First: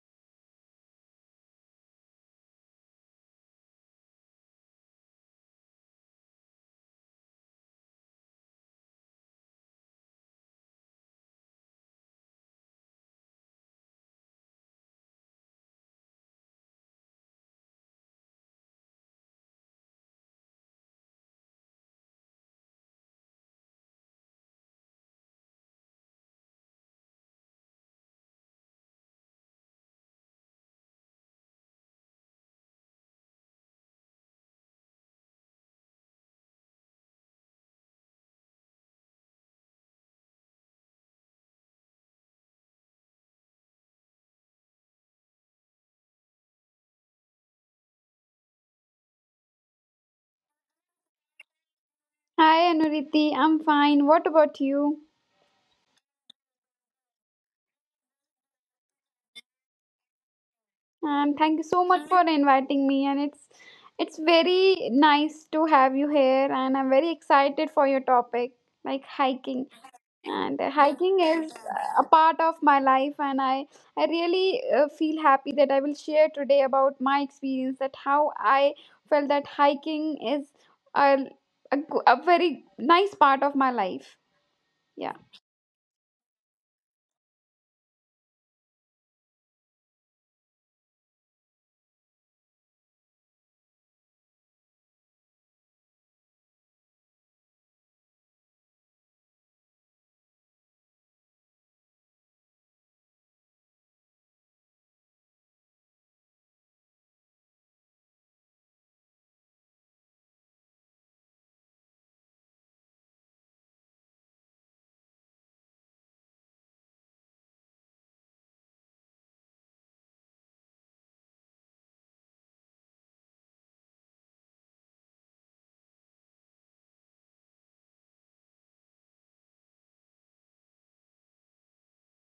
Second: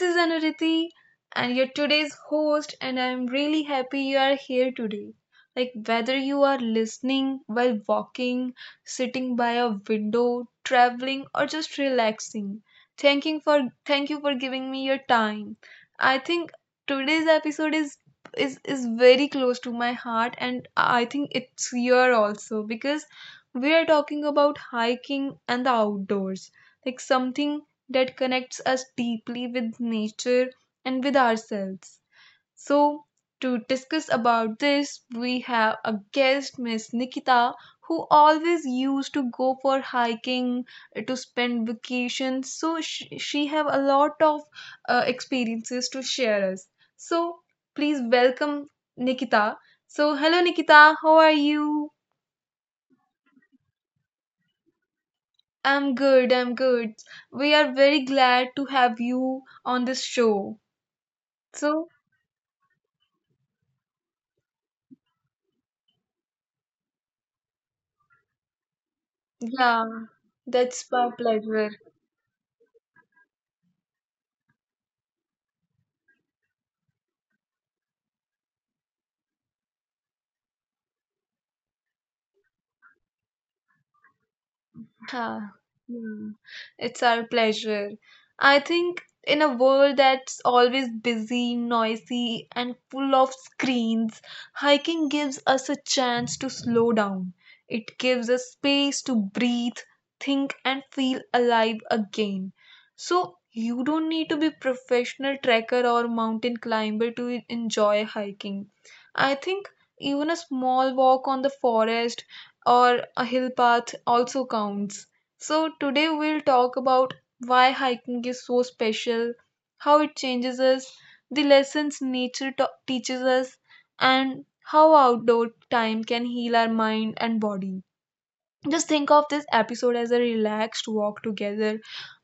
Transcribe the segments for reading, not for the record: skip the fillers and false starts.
is Anuriti, and your today's host, and I'm really happy you are here today. Like, whether you are listening while walking, sitting by a window, traveling, or just relaxing, thank you for giving me your time. I think today's episode is very close to my heart, and I think it's your also, because we are talking about hiking and the outdoors, like something that connects us deeply with nature and with ourselves. So, to discuss about this, we have a guest, Miss Nikita, who always used to go for hiking to spend vacation. So, she have a lot of experiences to share us. So, please welcome Nikita. So, hello Nikita, how are you? Hi Anuriti, I'm fine. What about you? I'm good, I'm good. We are very glad to have you on this show. And thank you so So, much for inviting me. And it's very nice to have you here. And I'm very excited for your topic, like hiking. yeah, And that's my hiking is pleasure. A part of my life, and I really feel happy that I will share today about my experience, that how I felt that hiking is a a very nice part of my life. Yeah. Huh. Hmm. It's our pleasure. I think in a world that's always busy, noisy, and full of screens, hiking gives us a chance to slow down. It gives us space to breathe, think, and feel alive again. So, you don't need to be professional trekker or mountain climber to enjoy hiking. I think even a small walk on the forest or a hill path also counts. So, today we'll talk about why hiking is so special, how it changes us, the lessons nature teaches us, and how outdoor time can heal our mind and body. Just think of this episode as a relaxed walk together,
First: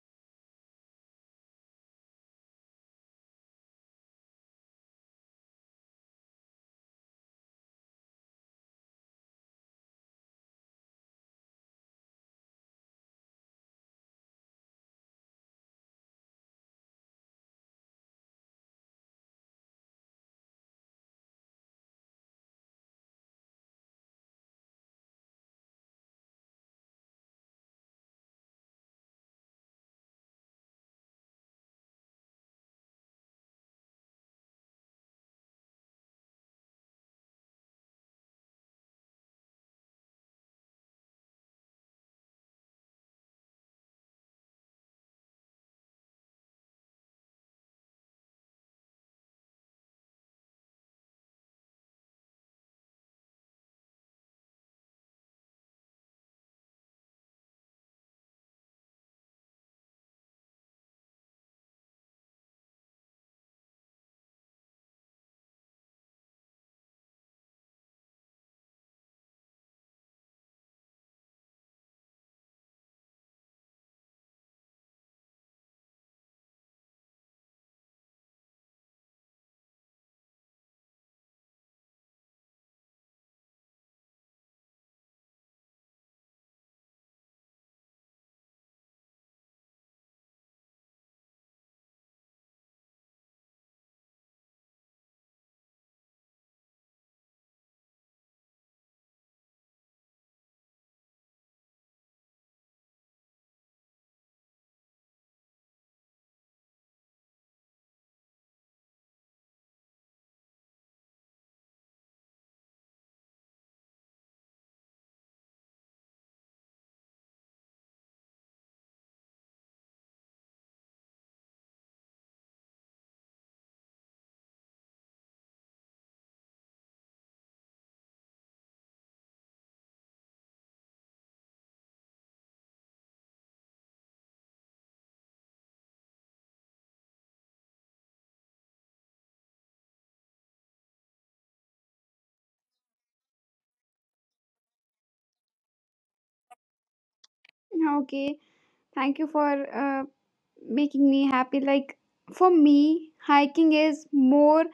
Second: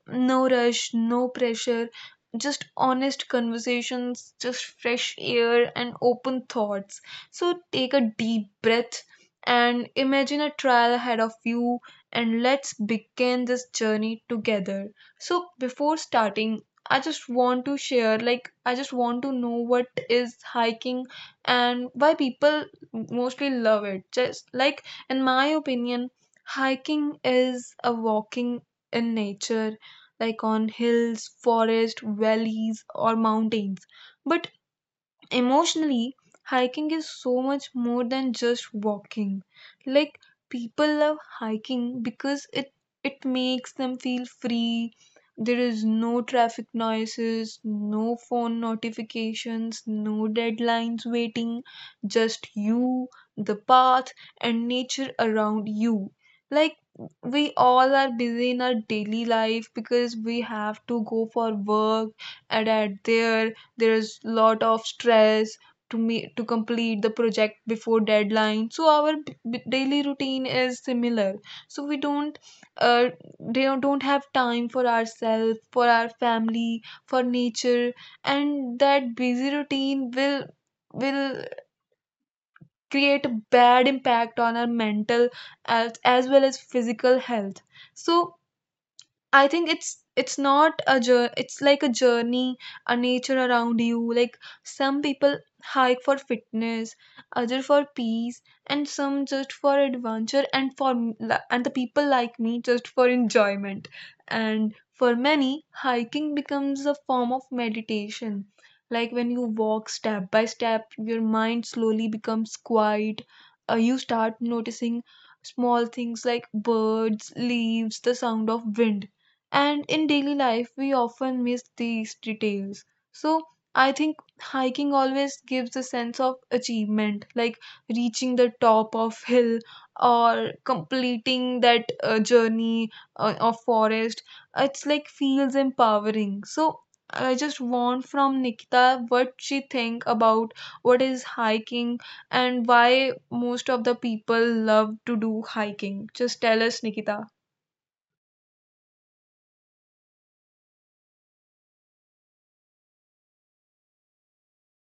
no rush, no pressure, just honest conversations, just fresh air and open thoughts. So take a deep breath and imagine a trial ahead of you, and let's begin this journey together. So before starting, I just want to share, like, I just want to know what is hiking and why people mostly love it. Just like in my opinion, hiking is a walking in nature, like on hills, forest, valleys, or mountains. But emotionally, hiking is so much more than just walking. Like, people love hiking because it makes them feel free. There is no traffic noises, no phone notifications, no deadlines waiting, just you, the path, and nature around you. Like, we all are busy in our daily life because we have to go for work, and at there is lot of stress to me to complete the project before deadline. So our daily routine is similar, so we don't uh, they don't have time for ourselves, for our family, for nature, and that busy routine will create a bad impact on our mental health as well as physical health. So I think it's not a jour it's like a journey, a nature around you. Like, some people hike for fitness, other for peace, and some just for adventure. And for m- li- and the people like me just for enjoyment. And for many, hiking becomes a form of meditation. Like, when you walk step by step, your mind slowly becomes quiet. You start noticing small things like birds, leaves, the sound of wind, and in daily life, we often miss these details. So I think hiking always gives a sense of achievement, like reaching the top of hill or completing that journey of forest. It's like feels empowering. So I just want from Nikita what she think about what is hiking and why most of the people love to do hiking. Just tell us, Nikita. Okay. Thank you for uh, making me happy, like for me hiking is more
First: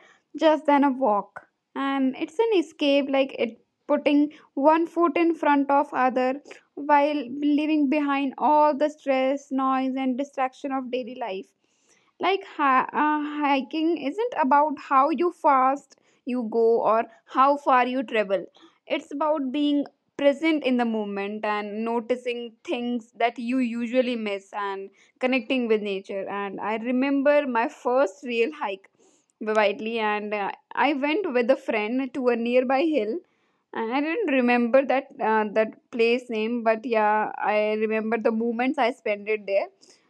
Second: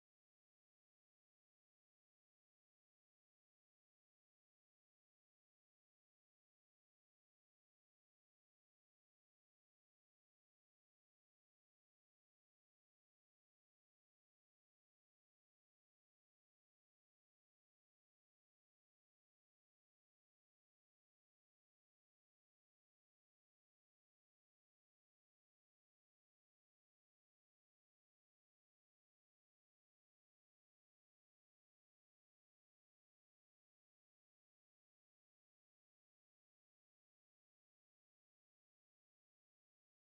just than a walk and it's an escape, like it putting one foot in front of other while leaving behind all the stress, noise and distraction of daily life. Like hiking isn't about how you fast you go or how far you travel. It's about being present in the moment and noticing things that you usually miss and connecting with nature. And I remember my first real hike vividly, and I went with a friend to a nearby hill. And I didn't remember that that place name, but yeah, I remember the moments I spent it there.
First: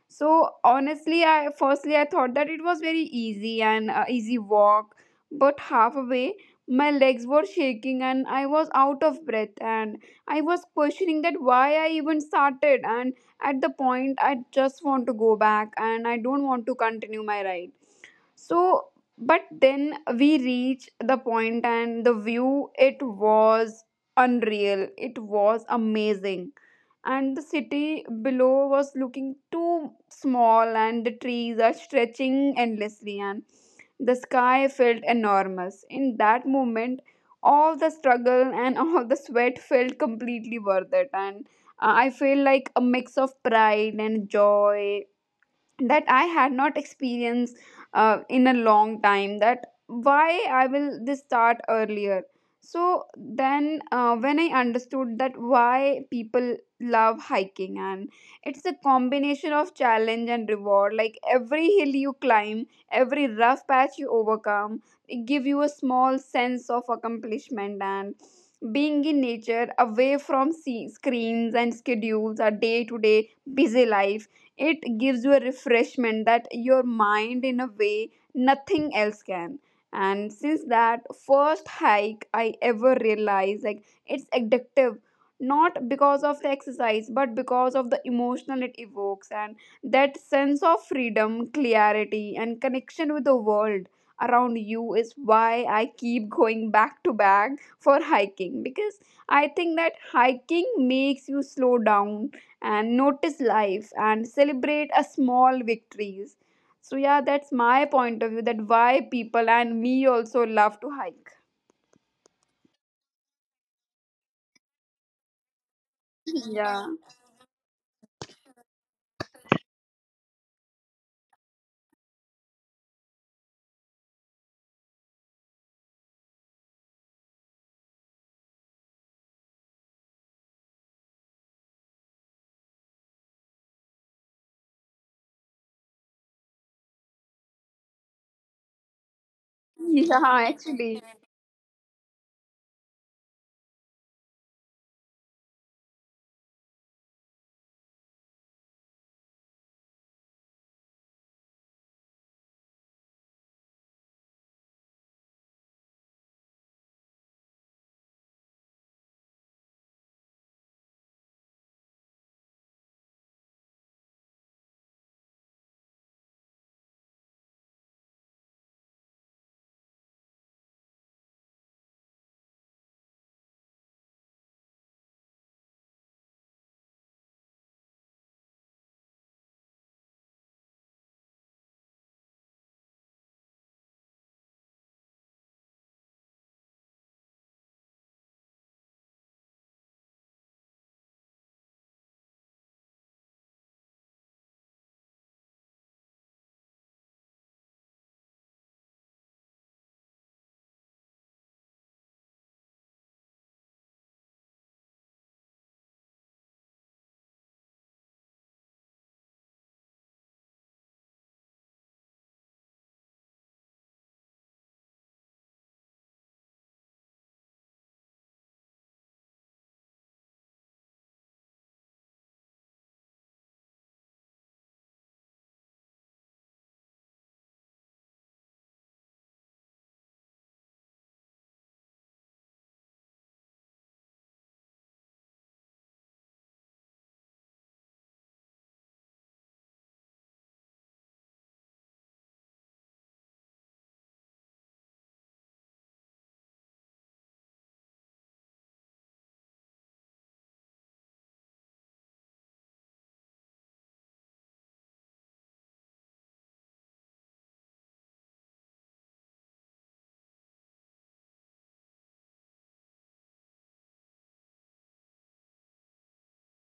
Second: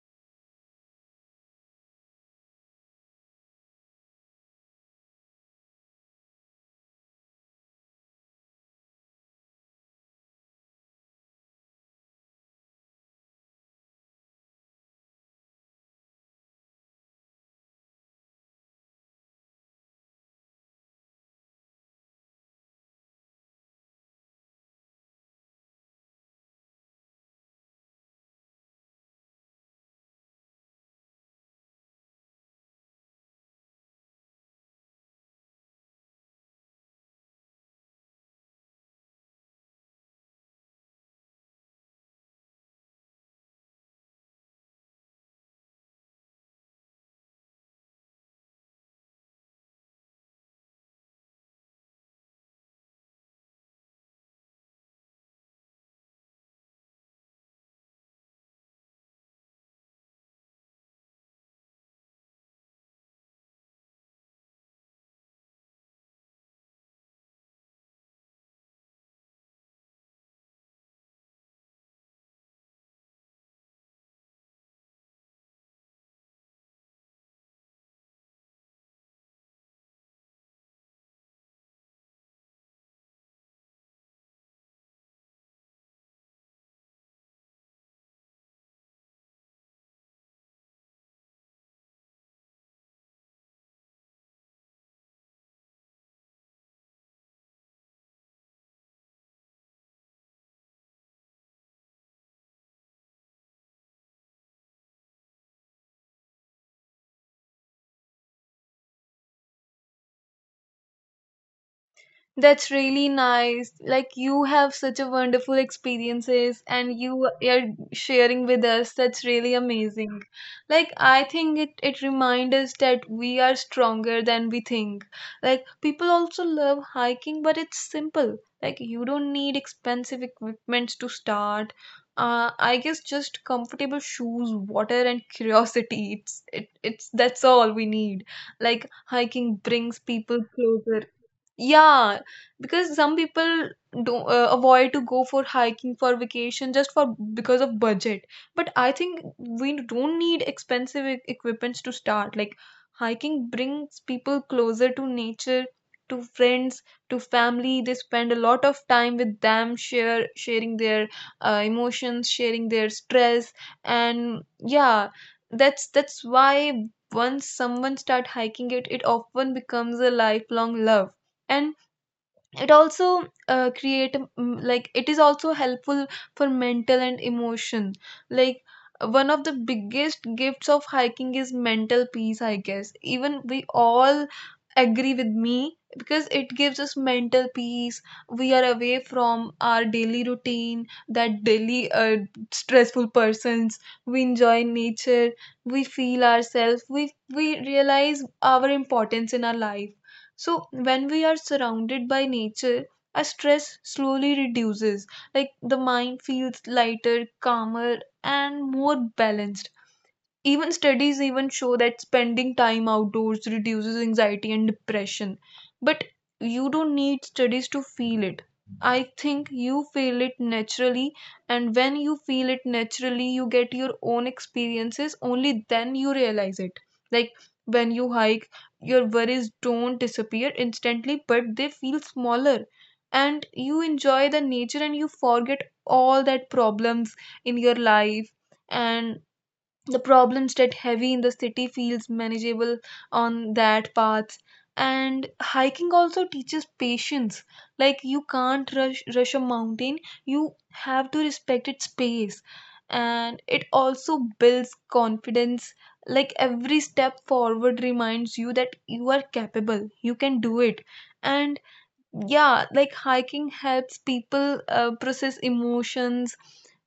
So honestly, I firstly I thought that it was very easy and easy walk, but halfway my legs were shaking and I was out of breath and I was questioning that why I even started. And at the point, I just want to go back and I don't want to continue my ride. So but then we reach the point and the view, it was unreal, it was amazing. And the city below was looking too small and the trees are stretching endlessly and the sky felt enormous. In that moment, all the struggle and all the sweat felt completely worth it. And I feel like a mix of pride and joy that I had not experienced in a long time. That why I will this start earlier. So then, when I understood that why people love hiking, and it's a combination of challenge and reward. Like every hill you climb, every rough patch you overcome, it give you a small sense of accomplishment. And being in nature away from screens and schedules, our day-to-day busy life, it gives you a refreshment that your mind in a way nothing else can. And since that first hike, I ever realized like it's addictive, not because of the exercise but because of the emotional it evokes. And that sense of freedom, clarity and connection with the world around you is why I keep going back to back for hiking, because I think that hiking makes you slow down and notice life and celebrate a small victories. So yeah, that's my point of view that why people and me also love to hike. That's really nice. Like, you have such a wonderful experiences Yeah. and you are sharing with us. That's really amazing. Like, I think it reminds us that we are stronger than we think. Like, people also love hiking, but it's simple. Like, you don't need expensive equipments to start. I guess just comfortable shoes, water, and curiosity. It's that's all we need. Like, hiking brings people Yeah, closer, actually. yeah, because some people don't avoid to go for hiking for vacation just for because of budget. But I think we don't need expensive equipments to start. Like, hiking brings people closer to nature, to friends, to family. They spend a lot of time with them, share sharing their emotions, sharing their stress, and yeah, that's why once someone start hiking it often becomes a lifelong love. And it also create like it is also helpful for mental and emotion. Like, one of the biggest gifts of hiking is mental peace, I guess. Even we all agree with me, because it gives us mental peace. We are away from our daily routine, that daily stressful persons. We enjoy nature, we feel ourselves, we realize our importance in our life. So, when we are surrounded by nature, our stress slowly reduces. Like, the mind feels lighter, calmer, and more balanced. Even studies even show that spending time outdoors reduces anxiety and depression. But you don't need studies to feel it. I think you feel it naturally, and when you feel it naturally, you get your own experiences. Only then you realize it. Like, when you hike, your worries don't disappear instantly, but they feel smaller. And you enjoy the nature and you forget all that problems in your life, and the problems that heavy in the city feels manageable on that path. And hiking also teaches patience. Like, you can't rush a mountain, you have to respect its pace. And it also builds confidence. Like, every step forward reminds you that you are capable, you can do it. And yeah, like, hiking helps people process emotions.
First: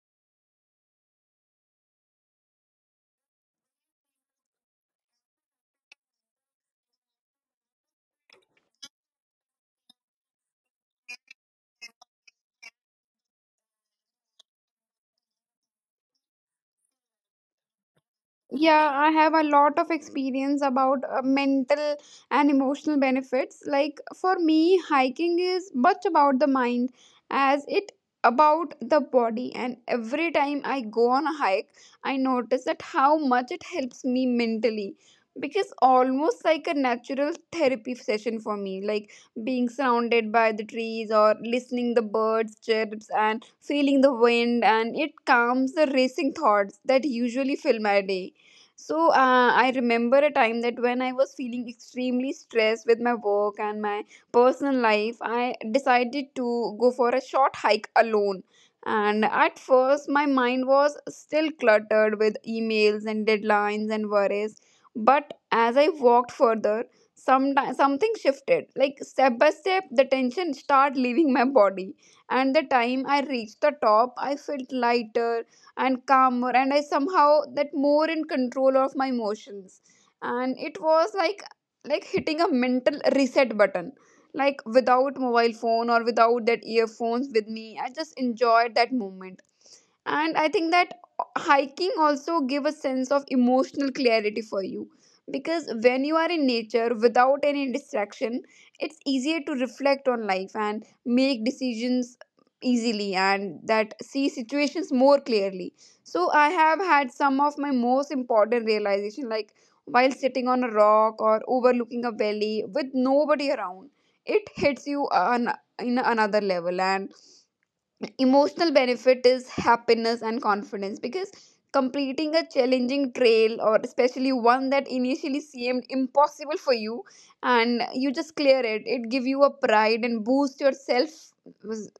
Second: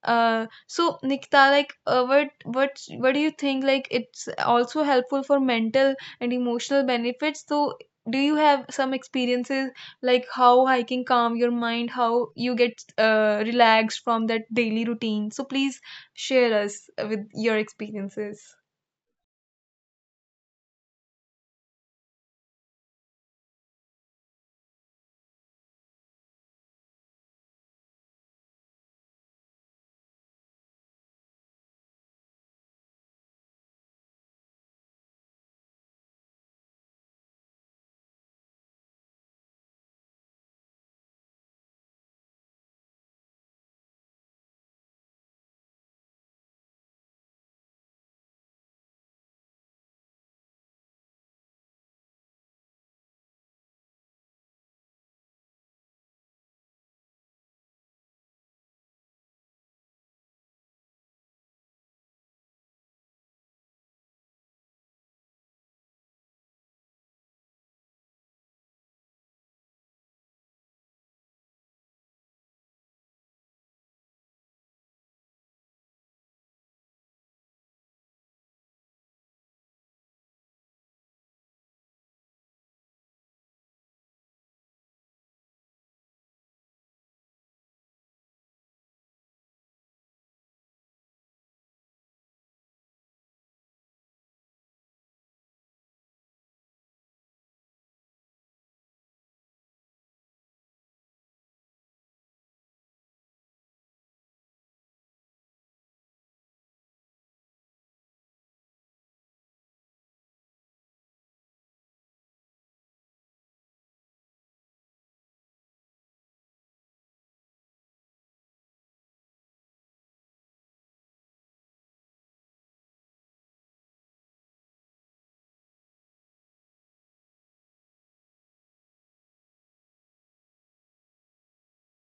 So Nikita, like, what do you think, like, it's also helpful for mental and emotional benefits, so do you have some experiences like how hiking calm your mind, how you get relaxed from that daily routine? So please share us with your experiences. Yeah, I have a lot of experience about mental and emotional benefits. Like for me, hiking is much about the mind as it about the body. And every time I go on a hike, I notice that how much it helps me mentally, because almost like a natural therapy session for me, like being surrounded by the trees or listening the birds chirps and feeling the wind, and it calms the racing thoughts that usually fill my day. So I remember a time that when I was feeling extremely stressed with my work and my personal life, I decided to go for a short hike alone. And at first, my mind was still cluttered with emails and deadlines and worries. But as I walked further, something shifted. Like step by step, the tension started leaving my body. And the time I reached the top, I felt lighter and calmer, and I somehow that more in control of my emotions. And it was like hitting a mental reset button, like without mobile phone or without that earphones with me, I just enjoyed that moment. And I think that hiking also give a sense of emotional clarity for you, because when you are in nature without any distraction, it's easier to reflect on life and make decisions easily and that see situations more clearly. So I have had some of my most important realization, like while sitting on a rock or overlooking a valley with nobody around, it hits you on in another level. And emotional benefit is happiness and confidence, because completing a challenging trail, or especially one that initially seemed impossible for you, and you just clear it, it give you a pride and boost your self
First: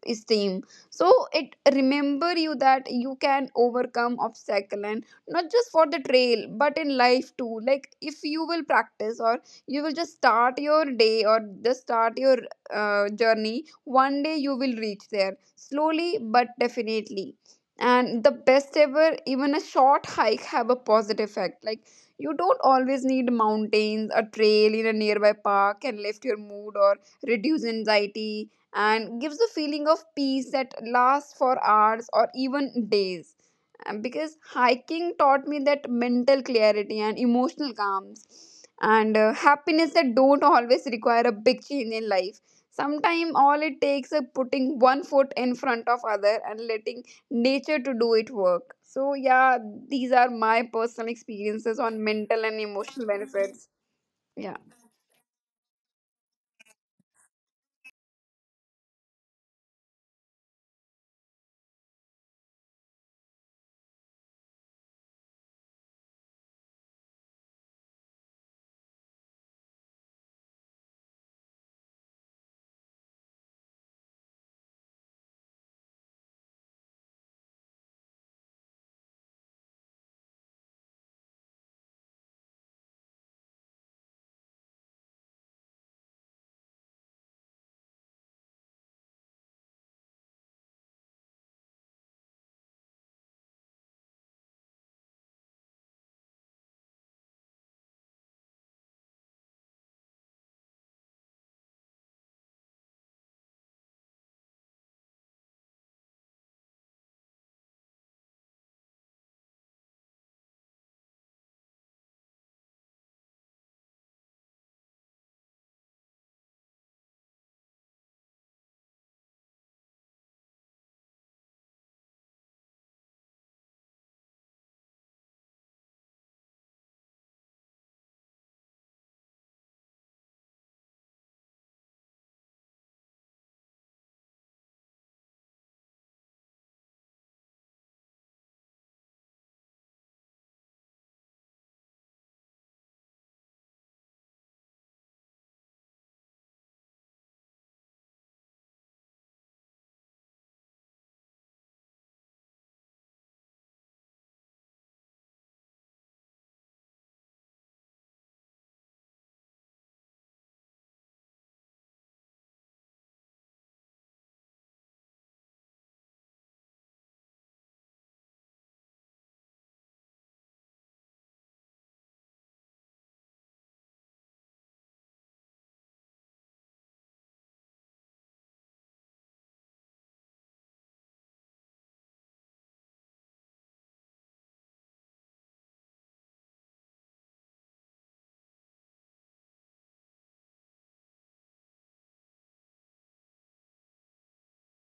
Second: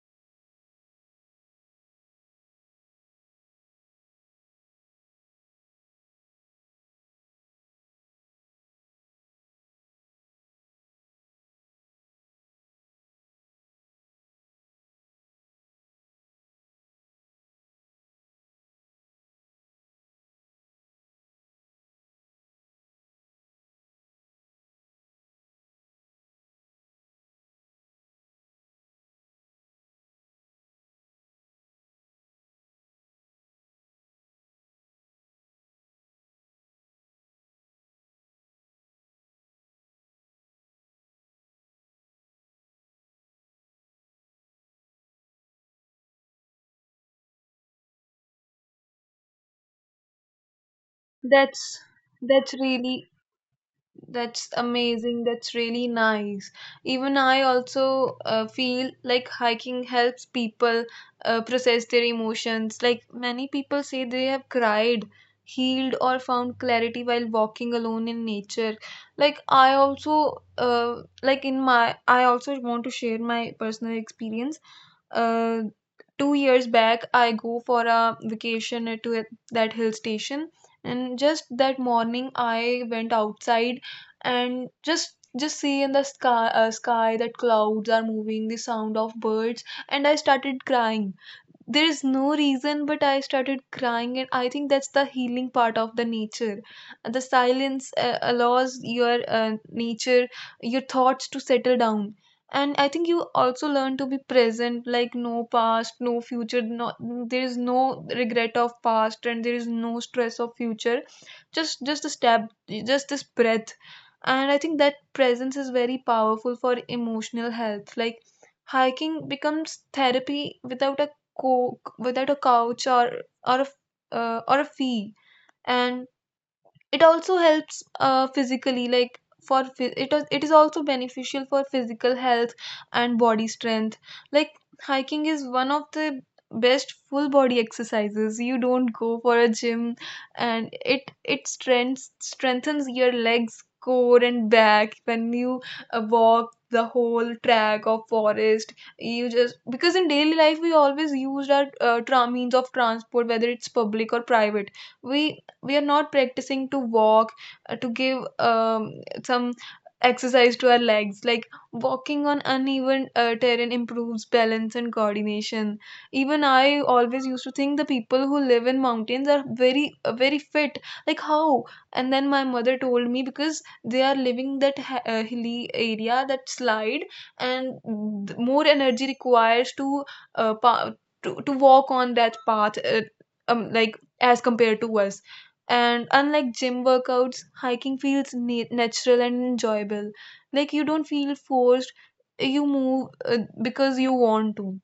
esteem. So it remember you that you can overcome obstacle, and not just for the trail but in life too. Like if you will practice, or you will just start your day or just start your journey, one day you will reach there slowly but definitely. And the best ever, even a short hike have a positive effect. Like you don't always need mountains, a trail in a nearby park can lift your mood or reduce anxiety and gives a feeling of peace that lasts for hours or even days. Because hiking taught me that mental clarity and emotional calms and happiness that don't always require a big change in life. Sometimes all it takes is putting one foot in front of other and letting nature to do it work. So yeah, these are my personal experiences that's on mental that's and emotional really benefits. That's Yeah. amazing. That's really nice. Even I also feel like hiking helps people process their emotions. Like, many people say they have cried, healed, or found clarity while walking alone in nature. I also want to share my personal experience. uh, 2 years back I go for a vacation that hill station, and just that morning I went outside and just see in the sky, that clouds are moving, the sound of birds, and I started crying. There is no reason, but I started crying, and I think that's the healing part of the nature. The silence allows your thoughts to settle down. And I think you also learn to be present, like, no past, no future, there is no regret of past and there is no stress of future. Just a step, just this breath. And I think that presence is very powerful for emotional health. Like, hiking becomes therapy without a without a couch, or a, f- or a fee. And it also helps physically. Like, for it is also beneficial for physical health and body strength. Like, hiking is one of the best full body exercises, you don't go for a gym. And it strengths strengthens your legs, core, and back. When you walk the whole track of forest, you just, because in daily life we always used our means of transport, whether it's public or private, we we are not practicing to walk, to give some exercise to our legs. Like, walking on uneven terrain improves balance and coordination. Even I always used to think the people who live in mountains are very fit, like how. And then my mother told me, because they are living that hilly area, that slide, and more energy requires uh, pa- to walk on that path, like as compared to us. And unlike gym workouts, hiking feels natural and enjoyable. Like, you don't feel forced, you move because you want to.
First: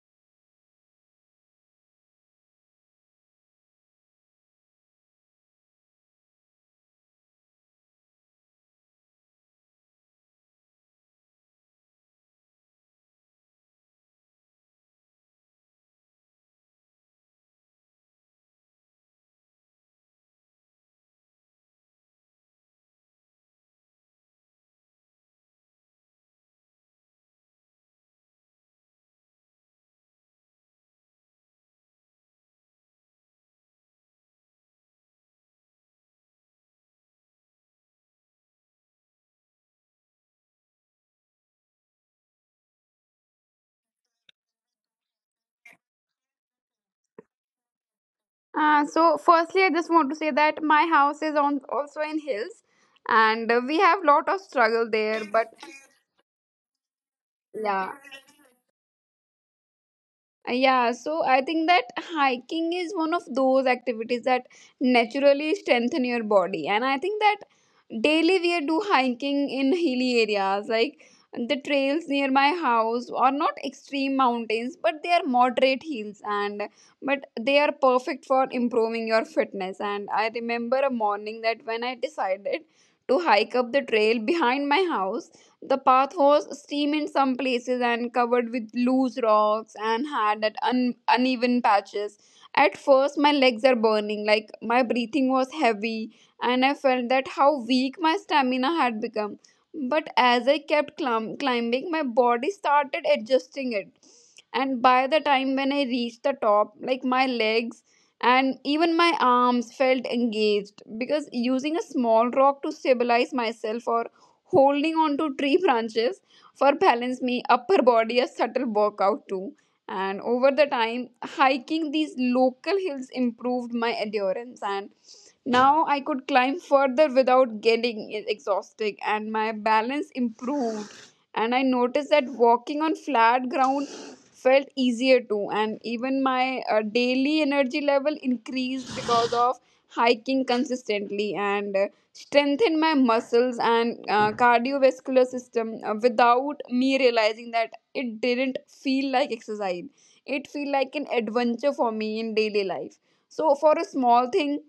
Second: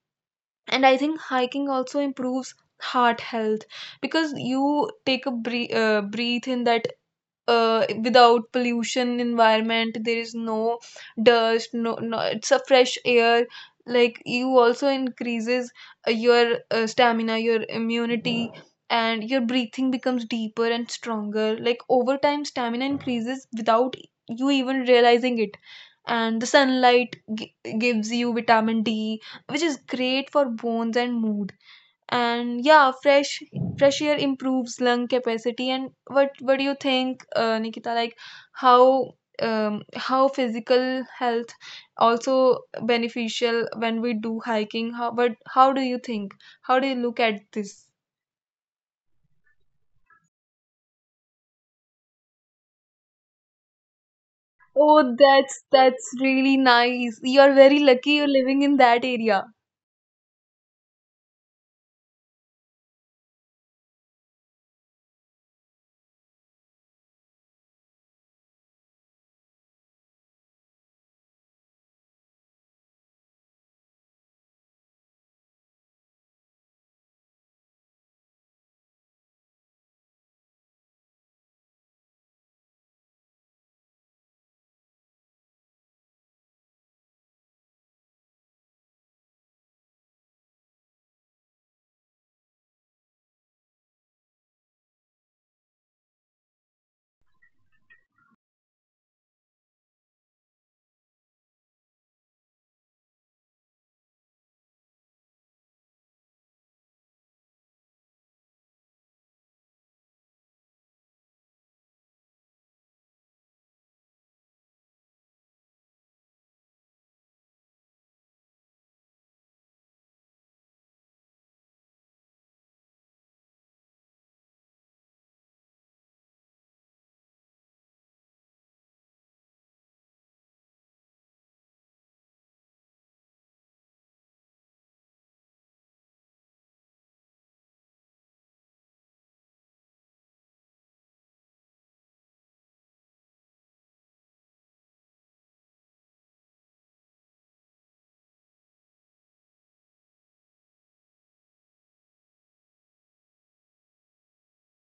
And I think hiking also improves heart health, because you take a breathe in that without pollution environment. There is no dust, no, no, it's a fresh air. Like, you also increases your stamina, your immunity, and your breathing becomes deeper and stronger. Like, over time stamina increases without you even realizing it, and the sunlight gives you vitamin D, which is great for bones and mood. And yeah, fresh air improves lung capacity. And what do you think, Nikita? Like, how how physical health also beneficial when we do hiking? How but how do you think? How do you look at this? So firstly I just want to say that my house is on also in hills, and we have lot of struggle Oh, there but that's really nice. You are very yeah. lucky. You're living in that area. Yeah, so I think that hiking is one of those activities that naturally strengthen your body. And I think that daily we do hiking in hilly areas, like the trails near my house are not extreme mountains, but they are moderate hills and but they are perfect for improving your fitness. And I remember a morning that when I decided to hike up the trail behind my house, the path was steep in some places and covered with loose rocks and had that uneven patches. At first, my legs are burning, like my breathing was heavy, and I felt that how weak my stamina had become. But as I kept climbing, my body started adjusting it. And by the time when I reached the top, like my legs and even my arms felt engaged, because using a small rock to stabilize myself or holding on to tree branches for balance me upper body a subtle workout too. And over the time, hiking these local hills improved my endurance, and now I could climb further without getting exhausted, and my balance improved. And I noticed that walking on flat ground felt easier too, and even my daily energy level increased because of hiking consistently and strengthen my muscles and cardiovascular system. Without me realizing that, it didn't feel like exercise, it feel like an adventure for me in daily life. So for a small thing,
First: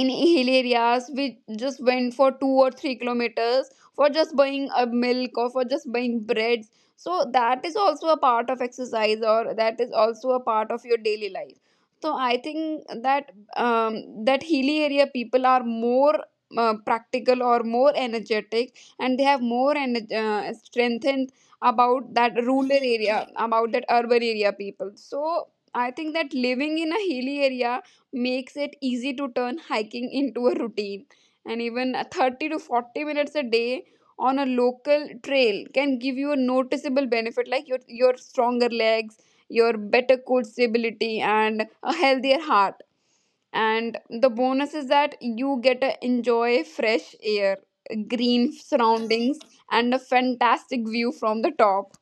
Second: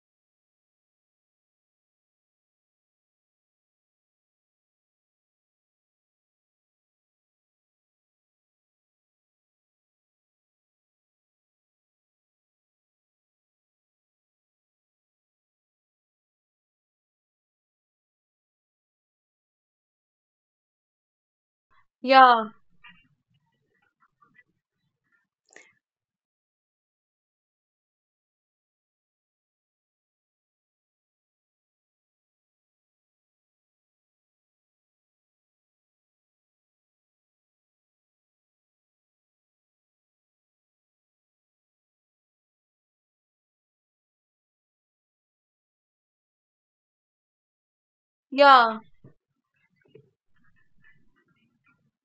in hill areas we just went for 2 or 3 kilometers for just buying a milk or for just buying breads. So that is also a part of exercise, or that is also a part of your daily life. So I think that um, that hilly area people are more practical or more energetic, and they have more strengthened about that Yeah, rural area, about that urban area people. So I think that living in a hilly area makes it easy to turn hiking into a routine. And even 30 to 40 minutes a day on a local trail can give you a noticeable benefit, like your stronger legs, your better core stability, and a healthier heart. And the bonus is that you get to enjoy fresh air, green yeah. surroundings, and a fantastic view from the top.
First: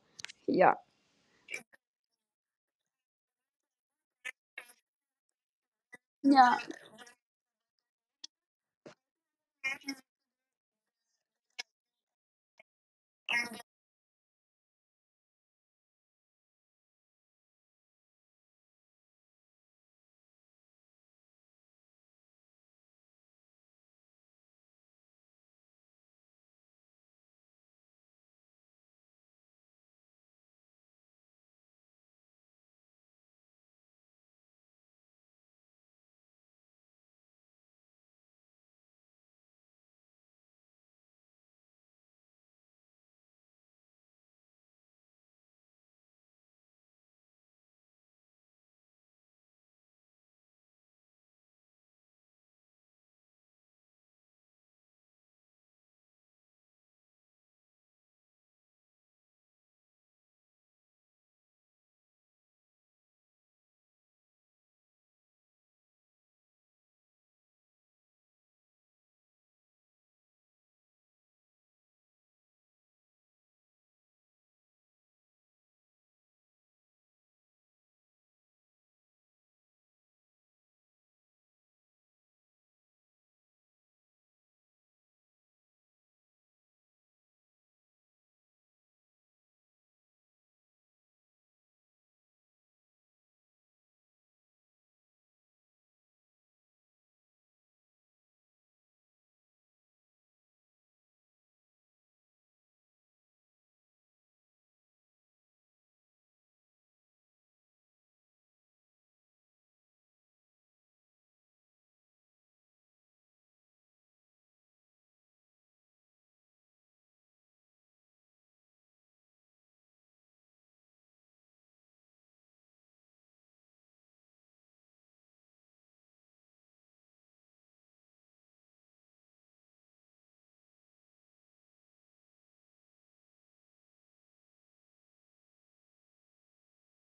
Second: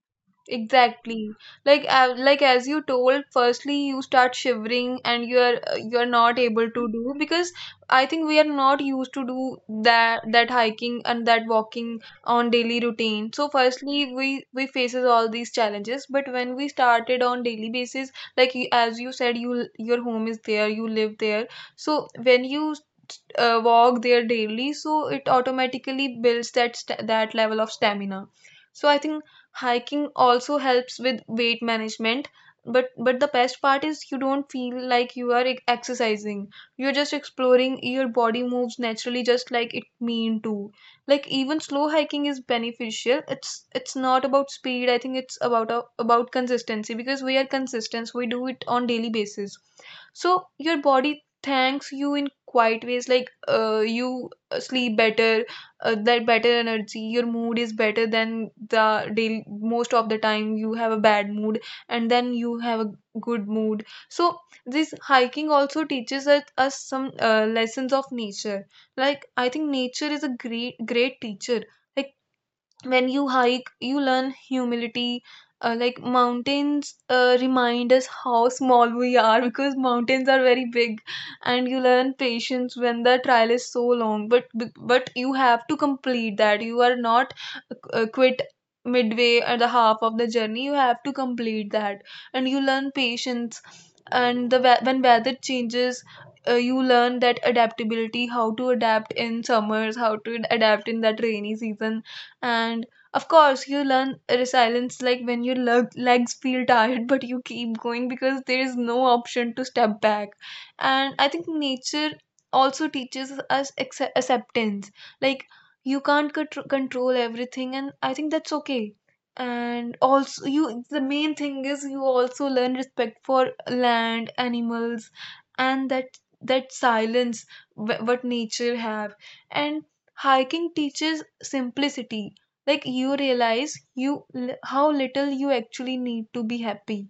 Yeah. Exactly. Like as you told, firstly you start shivering and you're not Yeah. able to do because I think we are not used to do that hiking and that walking on daily routine. So firstly we faces all these challenges, but when we started on daily basis, like as you said, you your home is there, you live there. So when you walk there daily so it automatically builds that that level of stamina, so I think hiking also helps with weight management, but the best part is you don't feel like you are exercising, you're just exploring, your body moves naturally just like it mean to. Like even slow hiking is beneficial, it's not about speed, I think it's about about consistency, because we are consistent, we do it on daily basis, so your body thanks you in quiet ways, like you sleep better, that better energy, your mood is better than the daily. Most of the time you have a bad mood and then you have a good mood. So this hiking also teaches us some lessons of nature. Like I think nature is a great teacher. Like when you hike you learn humility, like mountains remind us how small we are, because mountains are very big. And you learn patience when the trial is so long, but you have to complete that, you are not quit midway or the half of the journey, you have to complete that. And you learn patience. And the when weather changes, you learn that adaptability, how to adapt in summers, how to adapt in that rainy season. And of course you learn resilience, like when your legs feel tired but you keep going because there is no option to step back. And I think nature also teaches us acceptance. Like you can't control everything, and I think that's okay. And also you, the main thing is you also learn respect for land animals and that, that silence what nature have. And hiking teaches simplicity, like you realize you, how little you actually need to be happy.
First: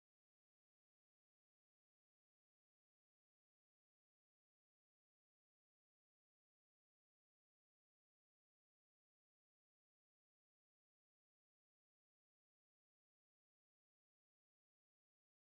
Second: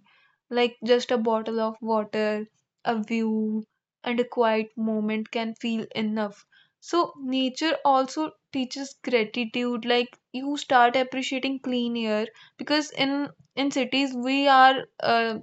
Like just a bottle of water, a view, and a quiet moment can feel enough. So nature also teaches gratitude, like you start appreciating clean air, because in cities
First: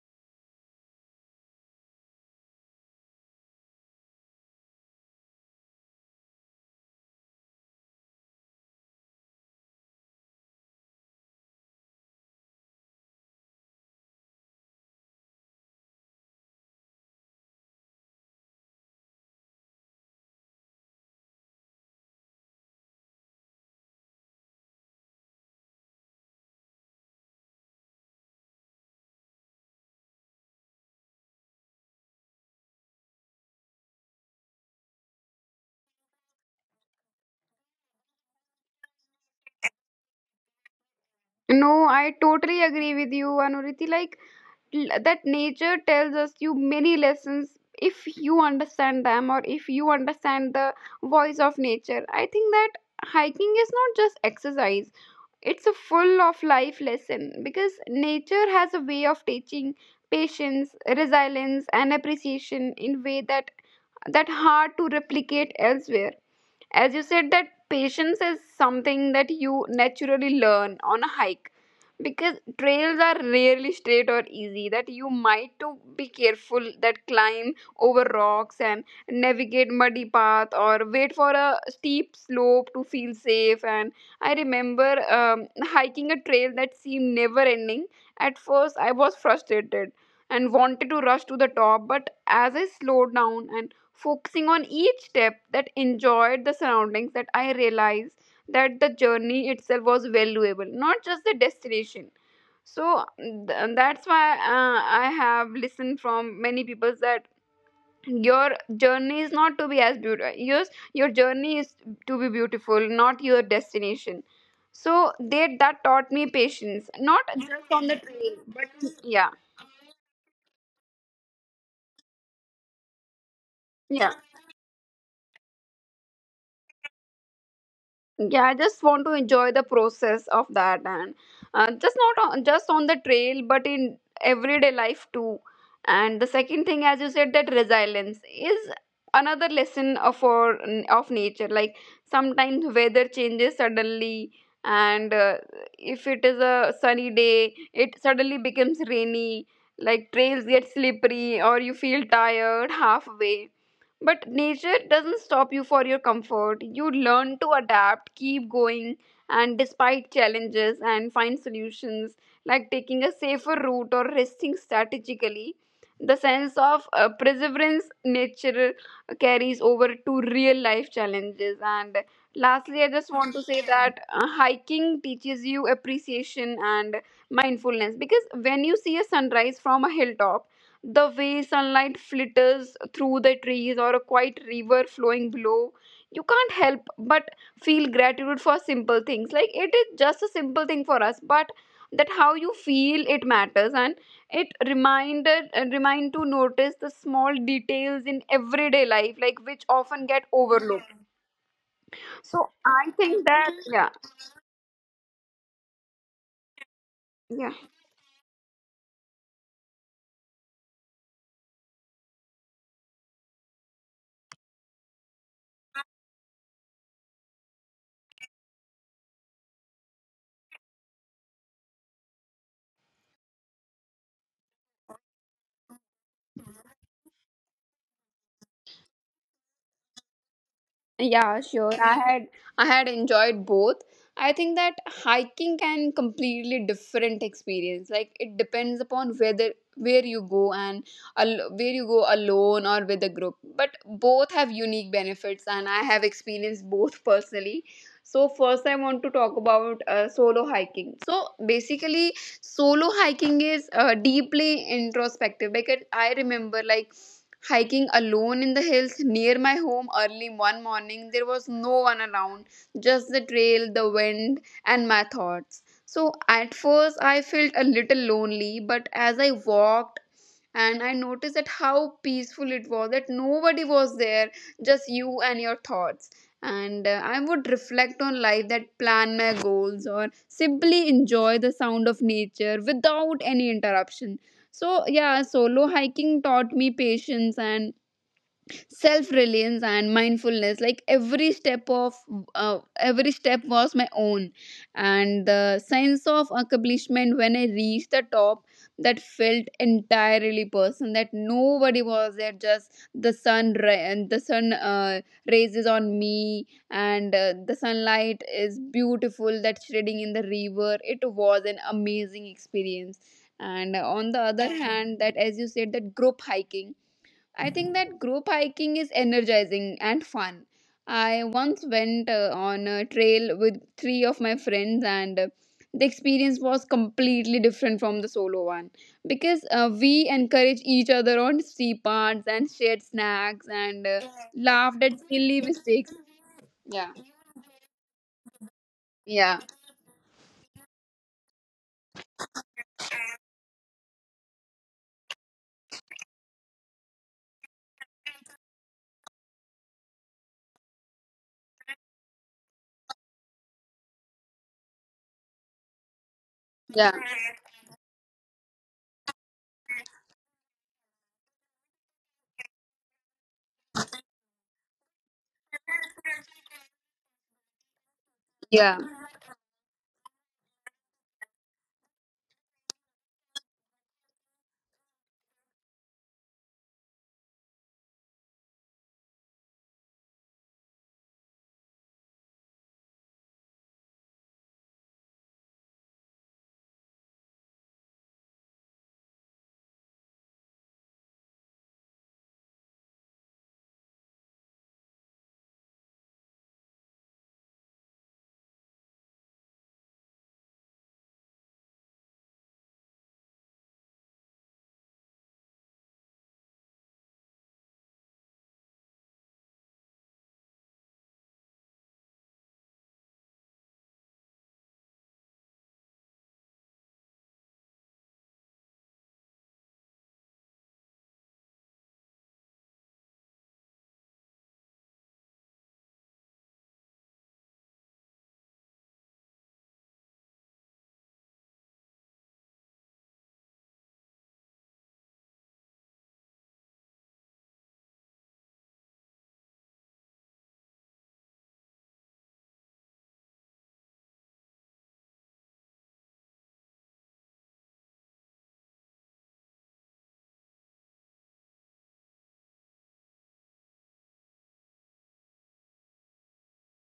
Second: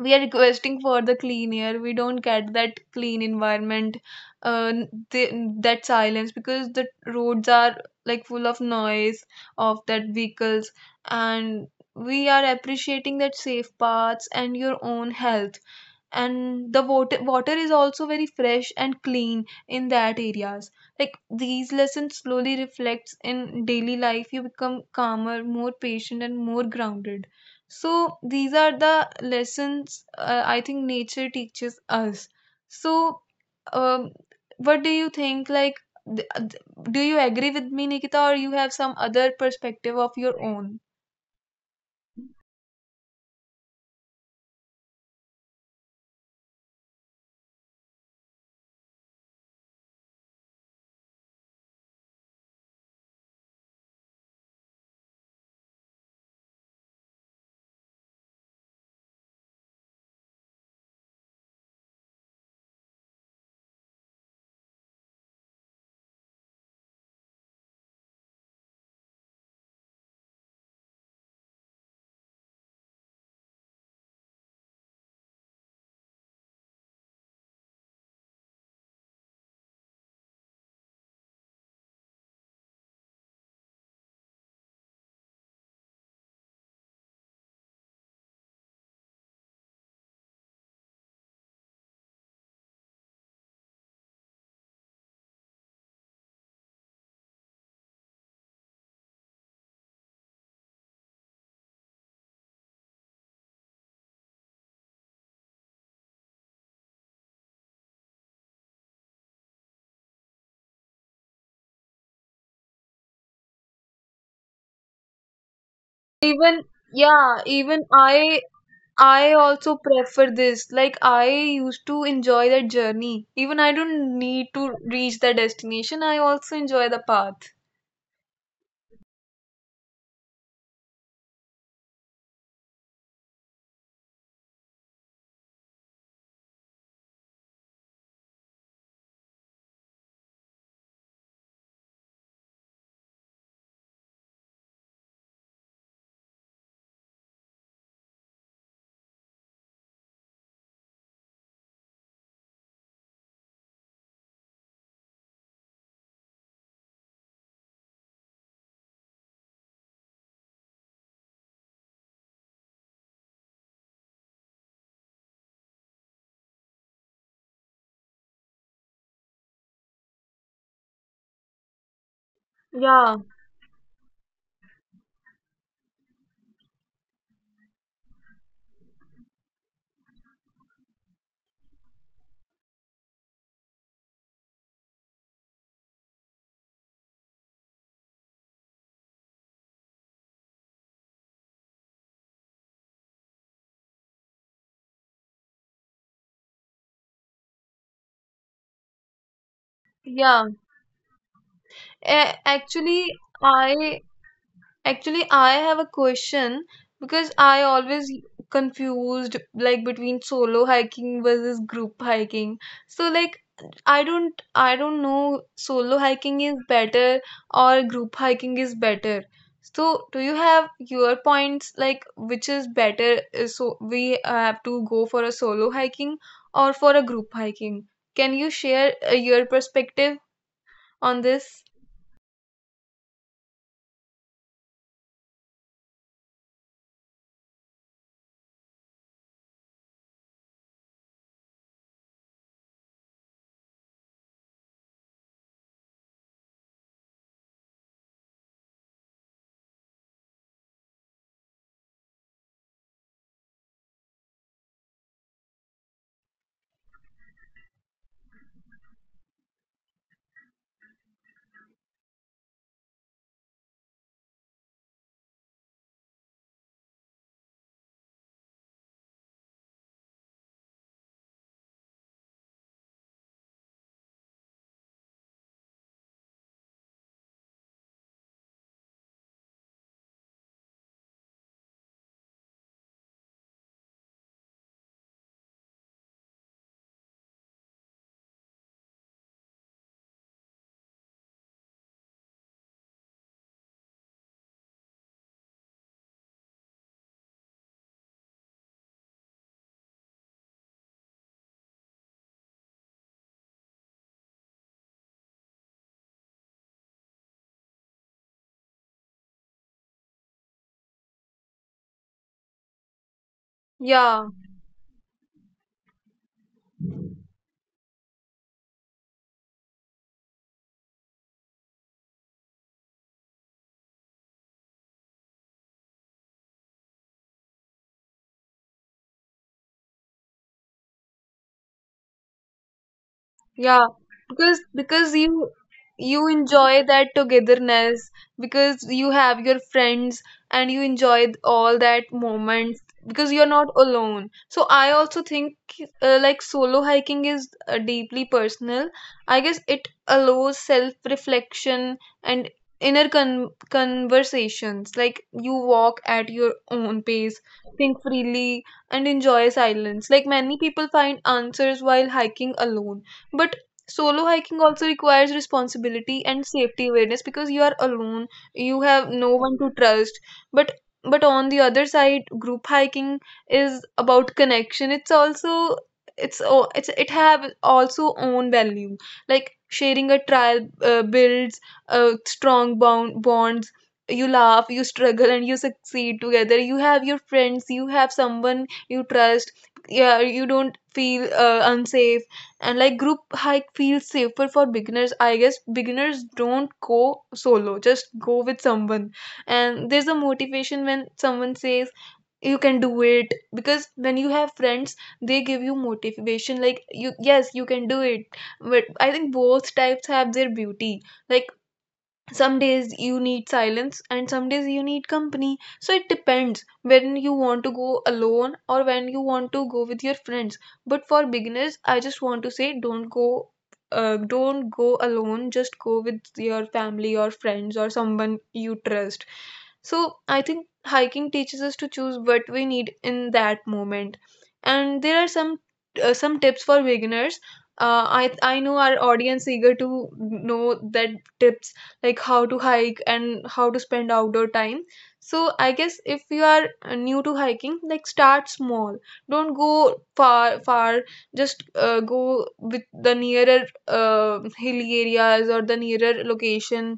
we are requesting for the clean air, we don't get that clean environment. uh, the, that silence, because the roads are like full of noise of that vehicles. And we are appreciating that safe paths and your own health. And the water is also very fresh and clean in that areas. Like these lessons slowly reflects in daily life, you become calmer, more patient, and more grounded. So these are the lessons I think nature teaches us. So um, what do you think, like th- th- do you agree with me, Nikita, or you have some other perspective of your own? No, I totally agree with you, Anuriti. Like, that nature tells us you many lessons. If you understand them, or if you understand the voice of nature, I think that hiking is not just exercise, it's a full of life lesson. Because nature has a way of teaching patience, resilience and appreciation in way that that hard to replicate elsewhere. As you said that patience is something that you naturally learn on a hike, because trails are rarely straight or easy, that you might to be careful that climb over rocks and navigate muddy path or wait for a steep slope to feel safe. And I remember hiking a trail that seemed never ending. At first I was frustrated and wanted to rush to the top, but as I slowed down and focusing on each step, that enjoyed the surroundings, that I realized that the journey itself was valuable, not just the destination. So that's why I have listened from many people that your journey is not to be as beautiful. Yours, your journey is to be beautiful, not your destination. So they that taught me even patience, not yeah even just on the i trail, but I yeah, also prefer this. Like, I used to enjoy that journey. Even I don't yeah. need to reach the destination, I also enjoy the path. Yeah I just want to enjoy the process of that. And just not on, just on the trail but in everyday life too. And the second thing, as you said, that resilience is another lesson of our, of nature. Like sometimes weather changes suddenly, and if it is a sunny day it suddenly becomes rainy, like trails get slippery or you feel tired halfway. But nature doesn't stop you for your comfort. You learn to adapt, keep going, and despite challenges, and find solutions like taking a safer route or resting strategically. The sense of perseverance nature carries over to real life challenges. And lastly, I Yeah, just want to say that hiking teaches you appreciation and mindfulness, because when you see a sunrise from a hilltop, the way sunlight flitters through the trees or a quiet river flowing below, you can't help but feel gratitude for simple things. Like it is just a simple thing for us, but that how you feel it matters. And it reminded and remind to notice the small details in everyday life, like which often get yeah. overlooked. Actually, I, yeah actually, I have a question, because I yeah always confused like between solo hiking versus group hiking. So like I don't know solo hiking is better or group hiking is better. So do you have your points like which is better? So we have to go for a solo hiking or for a group hiking. Can you share your perspective on Yeah, this? sure. I had enjoyed both. I think that hiking can completely different experience. Like it depends upon whether where you go and where you go alone or with a group. But both have unique benefits, and I have experienced both personally. So first, I want to talk about solo hiking. So basically, solo hiking is deeply introspective. Because I remember like hiking alone in the hills near my home early one morning. There was no one around, just the trail, the wind, and my thoughts. So at first I felt a little lonely, but as I walked and I noticed that how peaceful it was, that nobody was there, just you and your thoughts. And I would reflect on life, that plan my goals, or simply enjoy the sound of nature without any interruption. So, yeah, solo hiking taught me patience and self reliance and mindfulness, like every step was my own. And the sense of accomplishment when I reached the top, that felt entirely personal, that nobody was there, just the sun raises on me, and the sunlight is beautiful that shredding in the river. It was an amazing experience. And on Yeah. the other hand, that as you said, that group hiking, I think that group hiking is energizing and fun. I once went on a trail with 3 of my friends, and the experience was completely different from the solo one, because we encouraged each other on steep paths and shared snacks Yeah, and because laughed at because you silly mistakes. you enjoy Yeah, that togetherness because you yeah, have your friends and you enjoy all that moments because you're not alone. So I also think like solo hiking is deeply personal. I guess it allows self-reflection and inner conversations. Like you walk at yeah, your own pace, think freely, and enjoy silence. Like many people find answers while hiking alone, but solo hiking also requires responsibility and safety awareness, because you are yeah. alone, you have no one to trust. But but on the other side, group hiking is about connection. It's also, it's it have also own value. Like sharing a trial builds strong bonds. You laugh, you struggle, and you succeed together. You have your friends, you have someone you trust. Yeah, you don't feel unsafe. And like group hike feels safer for beginners, I guess. Beginners don't go solo, just go with someone. And there's a motivation when someone says you can do it, because when you have friends they give you motivation, like you, yes you can do it. But I think both types have their beauty. Like some days you need silence and some days you need company, so it depends when you want to go alone or when you want to go with your friends. But for beginners I just want to say, don't go alone, just go with your family or friends or someone you trust. So I think hiking teaches us to choose what we need in that moment. And there are some tips for beginners. I know our audience eager to know that tips, like how to hike and how to spend outdoor time. So I guess if you are new to hiking, like start small, don't go far, just go with the nearer hilly areas or the nearer location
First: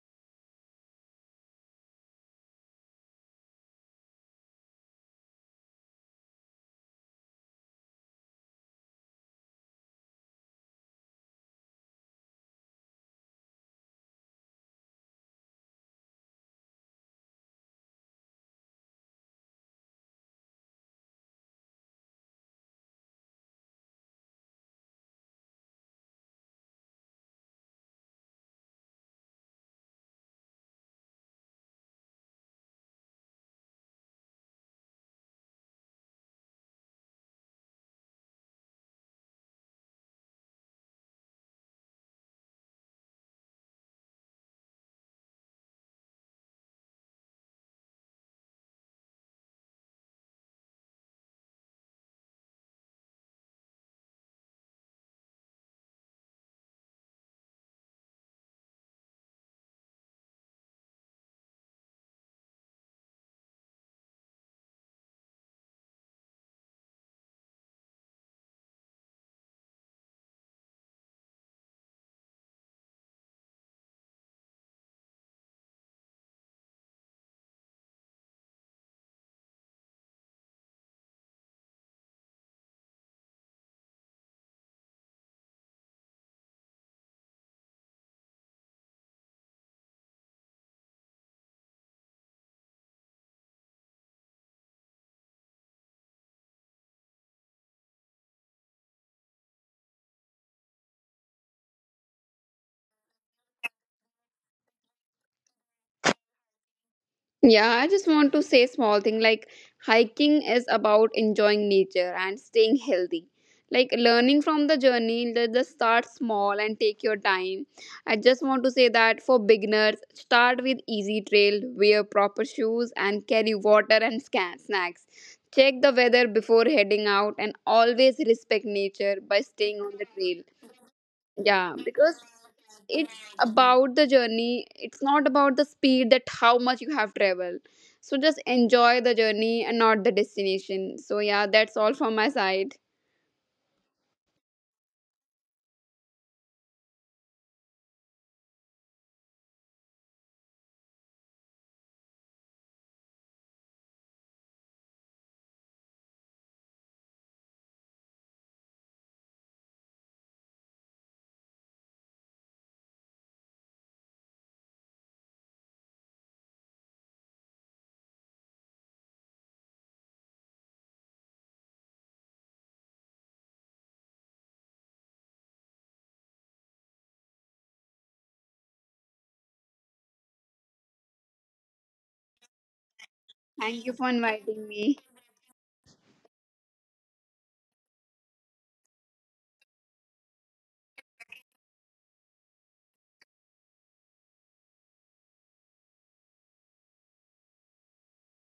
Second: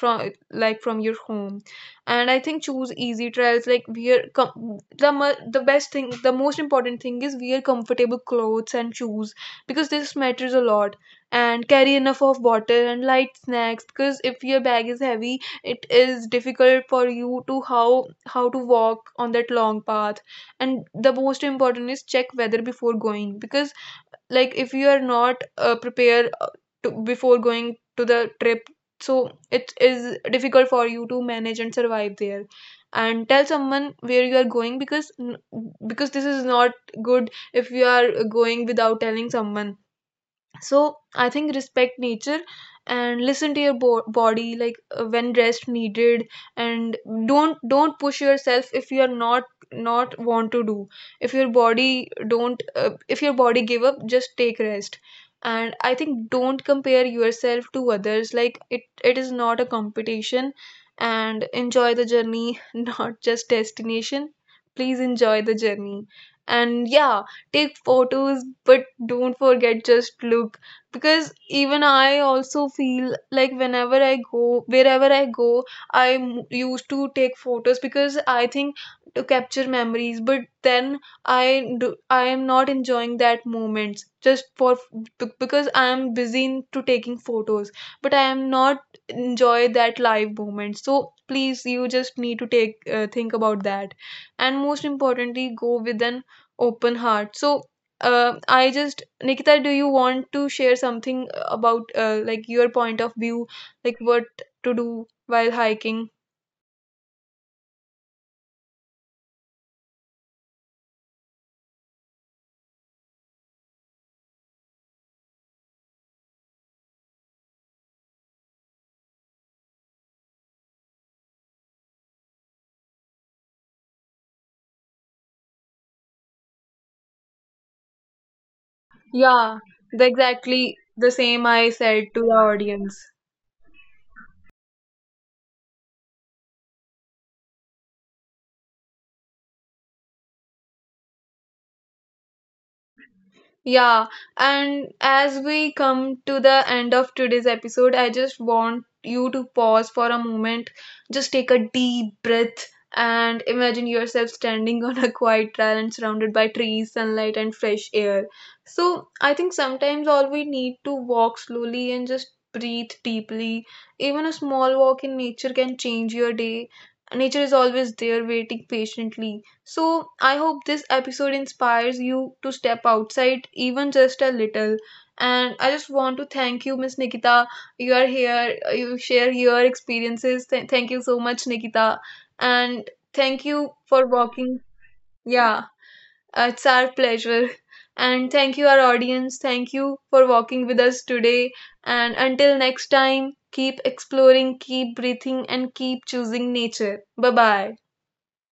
from, like from your home. And I think choose easy trails, like wear the the best thing, the most important thing is wear comfortable clothes and shoes, because this matters a lot. And carry enough of water and light snacks, because if your bag is heavy it is difficult for you to how to walk on that long path. And the most important is check weather before going, because like if you are not prepared to, before going to the trip, so it is difficult for you to manage and survive there. And tell someone where you are going, because this is not good if you are going without telling someone. So I think respect nature and listen to your body, like when rest needed. And don't push yourself if you are not not want to do. If your body don't if your body give up, just take rest. And I think don't compare yourself to others, like it is not a competition. And enjoy the journey not just destination. Please enjoy the journey. And yeah, take photos but don't forget just look. Because even I also feel like whenever I go, wherever I go, I used to take photos because I think to capture memories, but then I, do I am not enjoying that moment just for because I am busy into taking photos, but I am not enjoy that live moment. So please, you just need to take think about that. And most importantly, go with an open heart. So, I just, Nikita, do you want to share something about like your point of view, like what to do while hiking? Yeah, I just want to say small thing, like hiking is about enjoying nature and staying healthy. Like learning from the journey, just start small and take your time. I just want to say that for beginners, start with easy trail, wear proper shoes and carry water and scan snacks. Check the weather before heading out, and always respect nature by Yeah, staying the on the trail. exactly the same I Yeah, said to the because audience. it's about the journey, it's not about the speed, that how much you have traveled. So just enjoy the journey and not the destination. So yeah, that's all from my side. Yeah, and as we come to the end of today's episode, I just want you to pause for a moment, just take a deep breath, and imagine yourself standing on a quiet trail, and surrounded by trees, sunlight, and fresh air. So, I think sometimes all we need to walk slowly and just breathe deeply. Even a small walk in nature can change your day. Nature is always there waiting patiently. So, I hope this episode inspires you to step outside, even just a little. And I just want to thank you, Miss Nikita. You are here, you share your experiences. Thank you so much, Nikita. And thank you Thank you for for walking. inviting me. Yeah, it's our pleasure. And thank you, our audience. Thank you for walking with us today. And until next time, keep exploring, keep breathing, and keep choosing nature. Bye bye.